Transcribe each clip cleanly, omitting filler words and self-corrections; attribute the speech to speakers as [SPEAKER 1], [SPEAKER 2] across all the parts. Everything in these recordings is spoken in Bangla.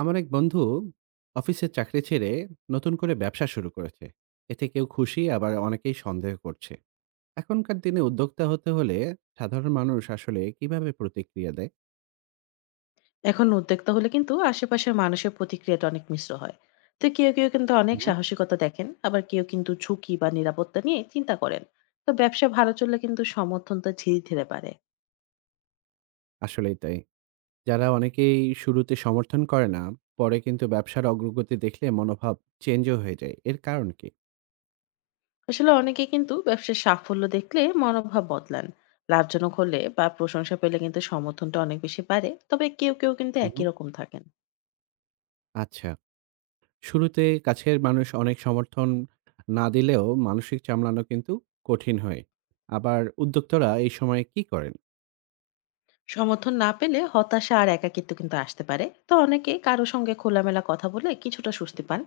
[SPEAKER 1] আমার এক বন্ধু অফিসের চাকরি ছেড়ে নতুন করে ব্যবসা শুরু করেছে। এতে কেউ খুশি, আবার অনেকেই সন্দেহ করছে। এখনকার দিনে উদ্যোক্তা হতে হলে সাধারণ মানুষ আসলে কিভাবে প্রতিক্রিয়া দেয়?
[SPEAKER 2] এখন উদ্যোক্তা হলে কিন্তু আশেপাশের মানুষের প্রতিক্রিয়াটা অনেক মিশ্র হয়। তো কেউ কেউ কিন্তু অনেক
[SPEAKER 1] হুম,
[SPEAKER 2] সাহসিকতা দেখেন, আবার কেউ কিন্তু ঝুঁকি বা নিরাপত্তা নিয়ে চিন্তা করেন। তো ব্যবসা ভালো চললে কিন্তু সমর্থনটা ধীরে ধীরে বাড়ে।
[SPEAKER 1] আসলেই তাই। যারা অনেকেই শুরুতে সমর্থন করে না, পরে কিন্তু ব্যবসার অগ্রগতি দেখলে মনোভাব চেঞ্জও হয়ে যায়। এর কারণ কি?
[SPEAKER 2] আসলে অনেকে কিন্তু ব্যবসার সাফল্য দেখলে মনোভাব বদলান। লাভজনক হলে বা প্রশংসা পেলে কিন্তু সমর্থনটা অনেক বেশি বাড়ে, তবে কেউ কেউ কিন্তু
[SPEAKER 1] হুম।
[SPEAKER 2] একই রকম থাকেন।
[SPEAKER 1] আচ্ছা, শুরুতে কাছের মানুষ অনেক সমর্থন না দিলেও মানসিক চামলানো কিন্তু কঠিন হয়। আবার উদ্যোক্তারা এই সময় কি করেন?
[SPEAKER 2] সমর্থন না পেলে হতাশা আর একাকিত্ব কিন্তু আসতে পারে। তো অনেকে কারো সঙ্গে খোলামেলা কথা বলে কিছুটা স্বস্তি পান।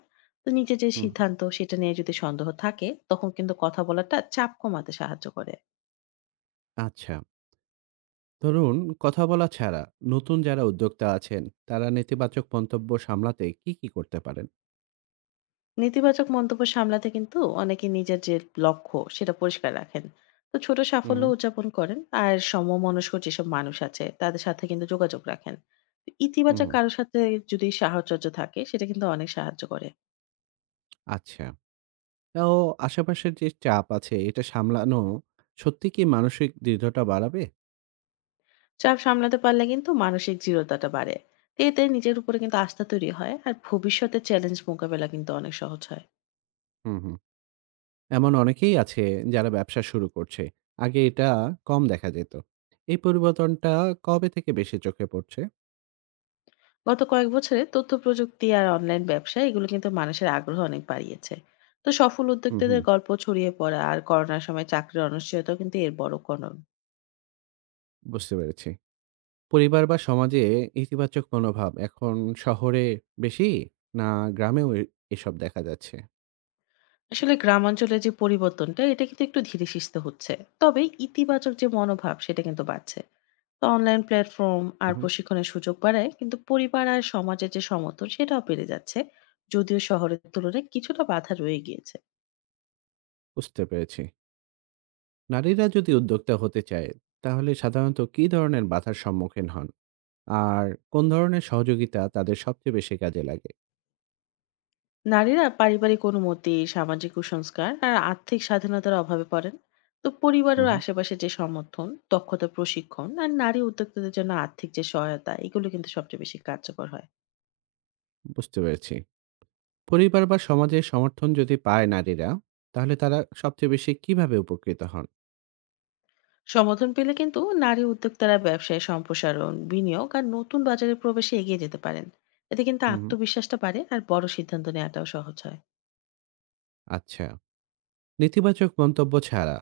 [SPEAKER 2] তো নিজের যে সিদ্ধান্ত সেটা নিয়ে যদি সন্দেহ থাকে, তখন কিন্তু কথা বলাটা চাপ কমাতে সাহায্য করে।
[SPEAKER 1] আচ্ছা, ধরুন, কথা বলা ছাড়া নতুন যারা উদ্যোক্তা আছেন, তারা নেতিবাচক মন্তব্য সামলাতে কি করতে পারেন?
[SPEAKER 2] নেতিবাচক মন্তব্য সামলাতে কিন্তু অনেকে নিজের যে লক্ষ্য সেটা পরিষ্কার রাখেন। তো ছোট
[SPEAKER 1] হুম,
[SPEAKER 2] সাফল্য
[SPEAKER 1] হুম,
[SPEAKER 2] উদযাপন করেন আর সমমনস্ক যেসব মানুষ আছে তাদের সাথে কিন্তু যোগাযোগ রাখেন।
[SPEAKER 1] হুম,
[SPEAKER 2] ইতিবাচক
[SPEAKER 1] হুম।
[SPEAKER 2] কারোর সাথে যদি সাহচর্য থাকে, সেটা কিন্তু অনেক সাহায্য করে।
[SPEAKER 1] আচ্ছা। তাও আশেপাশের যে চাপ আছে, এটা সামলানো সত্যি কি মানসিক দৃঢ়তা বাড়াবে?
[SPEAKER 2] চাপ সামলাতে পারলে কিন্তু মানসিক দৃঢ়তাটা বাড়ে। তো এতে নিজের উপরে কিন্তু আস্থা তৈরি হয় আর ভবিষ্যতে চ্যালেঞ্জ মোকাবেলা কিন্তু অনেক সহজ হয়।
[SPEAKER 1] হুম, হুম। এমন অনেকেই আছে যারা ব্যবসা শুরু করছে। আগে এটা কম দেখা যেত। এই পরিবর্তনটা কবে থেকে বেশি চোখে পড়ছে?
[SPEAKER 2] গত কয়েক বছরে তথ্য প্রযুক্তি আর অনলাইন ব্যবসা এগুলো কিন্তু মানুষের আগ্রহ অনেক বাড়িয়েছে। তো সফল
[SPEAKER 1] হুম,
[SPEAKER 2] উদ্যোক্তাদের
[SPEAKER 1] হুম।
[SPEAKER 2] গল্প ছড়িয়ে পড়া আর করোনার সময় চাকরির অনিশ্চয়তা কিন্তু এর বড় কারণ।
[SPEAKER 1] বুঝতে পেরেছি। পরিবার বা সমাজে ইতিবাচক মনোভাব এখন শহরে বেশি, না গ্রামেও এ- এসব দেখা যাচ্ছে?
[SPEAKER 2] আসলে গ্রামাঞ্চলে যে পরিবর্তনটা, এটা কিন্তু একটু ধীরে সুস্থে হচ্ছে। তবে ইতিবাচক যে মনোভাব সেটা কিন্তু বাড়ছে। অনলাইন প্ল্যাটফর্ম আর
[SPEAKER 1] মহম।
[SPEAKER 2] প্রশিক্ষণের সুযোগ বাড়ায় কিন্তু পরিবার আর সমাজের যে সমর্থন সেটাও বেড়ে যাচ্ছে। যদিও শহরের তুলনায় কিছুটা বাধা রয়ে গিয়েছে।
[SPEAKER 1] বুঝতে পেরেছি। নারীরা যদি উদ্যোক্তা হতে চায় তাহলে সাধারণত কী ধরনের বাধার সম্মুখীন হন, আর কোন ধরনের সহযোগিতা তাদের সবচেয়ে বেশি কাজে লাগে?
[SPEAKER 2] নারীরা পারিবারিক অনুমতি, সামাজিক কুসংস্কার আর আর্থিক স্বাধীনতার অভাবে পড়েন। তো পরিবার ও
[SPEAKER 1] মহম।
[SPEAKER 2] আশেপাশে যে সমর্থন, দক্ষতা প্রশিক্ষণ আর নারী উদ্যোক্তাদের জন্য আর্থিক যে সহায়তা, এগুলো কিন্তু সবচেয়ে বেশি কার্যকর হয়।
[SPEAKER 1] বুঝতে পেরেছি। পরিবার বা সমাজের সমর্থন যদি পায় নারীরা, তাহলে তারা সবচেয়ে বেশি কিভাবে উপকৃত হন?
[SPEAKER 2] সমর্থন পেলে কিন্তু নারী উদ্যোক্তারা ব্যবসায় সম্প্রসারণ, বিনিয়োগ আর নতুন বাজারে প্রবেশে এগিয়ে যেতে পারেন। এতে কিন্তু
[SPEAKER 1] মহম।
[SPEAKER 2] আত্মবিশ্বাসটা বাড়ে আর বড় সিদ্ধান্ত নেওয়াটাও সহজ হয়।
[SPEAKER 1] আচ্ছা, নেতিবাচক মন্তব্য ছাড়া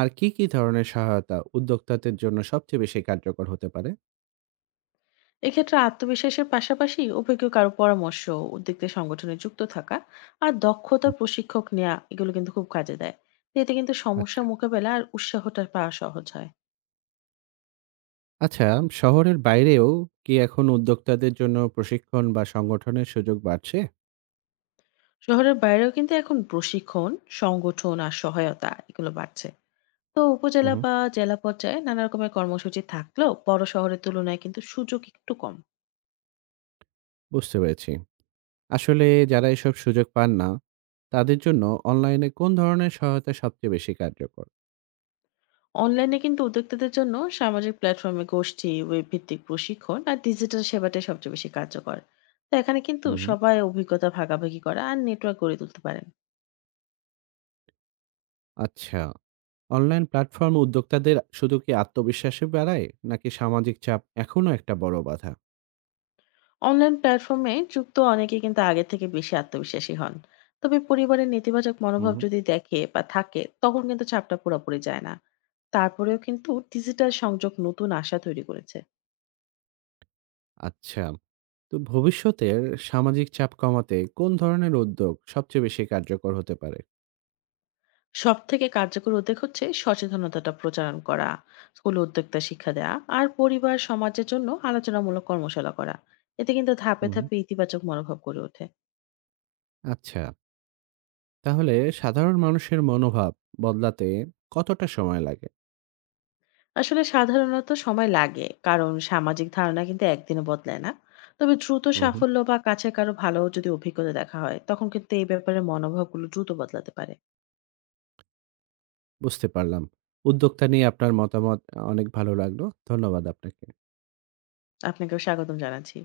[SPEAKER 1] আর কি ধরনের সহায়তা উদ্যোক্তাদের জন্য সবচেয়ে বেশি কার্যকর হতে পারে?
[SPEAKER 2] এক্ষেত্রে আত্মবিশ্বাসের পাশাপাশি অভিজ্ঞ কারো পরামর্শ, উদ্যোক্তা সংগঠনে যুক্ত থাকা আর দক্ষতার
[SPEAKER 1] হুম,
[SPEAKER 2] প্রশিক্ষক নেওয়া, এগুলো কিন্তু খুব কাজে দেয়। তো এতে কিন্তু সমস্যা
[SPEAKER 1] আচ্ছা।
[SPEAKER 2] মোকাবেলা আর উৎসাহটা পাওয়া সহজ হয়।
[SPEAKER 1] আচ্ছা, শহরের বাইরেও কি এখন উদ্যোক্তাদের জন্য প্রশিক্ষণ বা সংগঠনের সুযোগ বাড়ছে?
[SPEAKER 2] শহরের বাইরেও কিন্তু এখন প্রশিক্ষণ, সংগঠন আর সহায়তা এগুলো বাড়ছে। তো
[SPEAKER 1] হুম,
[SPEAKER 2] উপজেলা
[SPEAKER 1] হুম।
[SPEAKER 2] বা জেলা পর্যায়ে নানা রকমের কর্মসূচি থাকলেও বড় শহরের তুলনায় কিন্তু সুযোগ একটু কম।
[SPEAKER 1] বুঝতে পেরেছি। আসলে যারা এসব সুযোগ পান না, তাদের জন্য অনলাইনে কোন ধরনের সহায়তা সবচেয়ে বেশি কার্যকর?
[SPEAKER 2] অনলাইনে কিন্তু উদ্যোক্তাদের জন্য সামাজিক প্ল্যাটফর্মে গোষ্ঠী, ওয়েব ভিত্তিক প্রশিক্ষণ আর ডিজিটাল সেবাটাই সবচেয়ে বেশি কার্যকর। তো এখানে কিন্তু
[SPEAKER 1] হুম, হুম।
[SPEAKER 2] সবাই অভিজ্ঞতা ভাগাভাগি করা আর নেটওয়ার্ক গড়ে তুলতে পারেন।
[SPEAKER 1] আচ্ছা, অনলাইন প্ল্যাটফর্ম উদ্যোক্তাদের শুধু কি আত্মবিশ্বাসী বাড়ায়, নাকি সামাজিক চাপ এখনো একটা বড় বাধা?
[SPEAKER 2] অনলাইন প্ল্যাটফর্মে যুক্ত অনেকে কিন্তু আগে থেকে বেশি আত্মবিশ্বাসী হন। তবে পরিবারের নেতিবাচক
[SPEAKER 1] হুম,
[SPEAKER 2] মনোভাব
[SPEAKER 1] হুম।
[SPEAKER 2] যদি দেখে বা থাকে, তখন কিন্তু চাপটা পুরোপুরি যায় না। তারপরেও কিন্তু ডিজিটাল সংযোগ নতুন আশা তৈরি করেছে।
[SPEAKER 1] আচ্ছা, তো ভবিষ্যতের সামাজিক চাপ কমাতে কোন ধরনের উদ্যোগ সবচেয়ে বেশি কার্যকর হতে পারে?
[SPEAKER 2] সবথেকে কার্যকর উদ্যোগ হচ্ছে সচেতনতাটা প্রচারণ করা, স্কুলে উদ্যোক্তা শিক্ষা দেওয়া আর পরিবার সমাজের জন্য আলোচনামূলক কর্মশালা করা। এতে কিন্তু ধাপে
[SPEAKER 1] হুম, হুম।
[SPEAKER 2] ধাপে ইতিবাচক মনোভাব গড়ে ওঠে।
[SPEAKER 1] আচ্ছা, তাহলে সাধারণ মানুষের মনোভাব বদলাতে কতটা সময় লাগে?
[SPEAKER 2] আসলে সাধারণত সময় লাগে, কারণ সামাজিক ধারণা কিন্তু একদিনে বদলায় না। তবে দ্রুত
[SPEAKER 1] হুম, হুম।
[SPEAKER 2] সাফল্য বা কাছে কারো ভালো যদি অভিজ্ঞতা দেখা হয়, তখন কিন্তু এই ব্যাপারে মনোভাবগুলো দ্রুত বদলাতে পারে।
[SPEAKER 1] বুঝতে পারলাম। উদ্যোক্তা নিয়ে আপনার মতামত অনেক ভালো লাগলো। ধন্যবাদ আপনাকে।
[SPEAKER 2] আপনাকেও স্বাগতম জানাচ্ছি।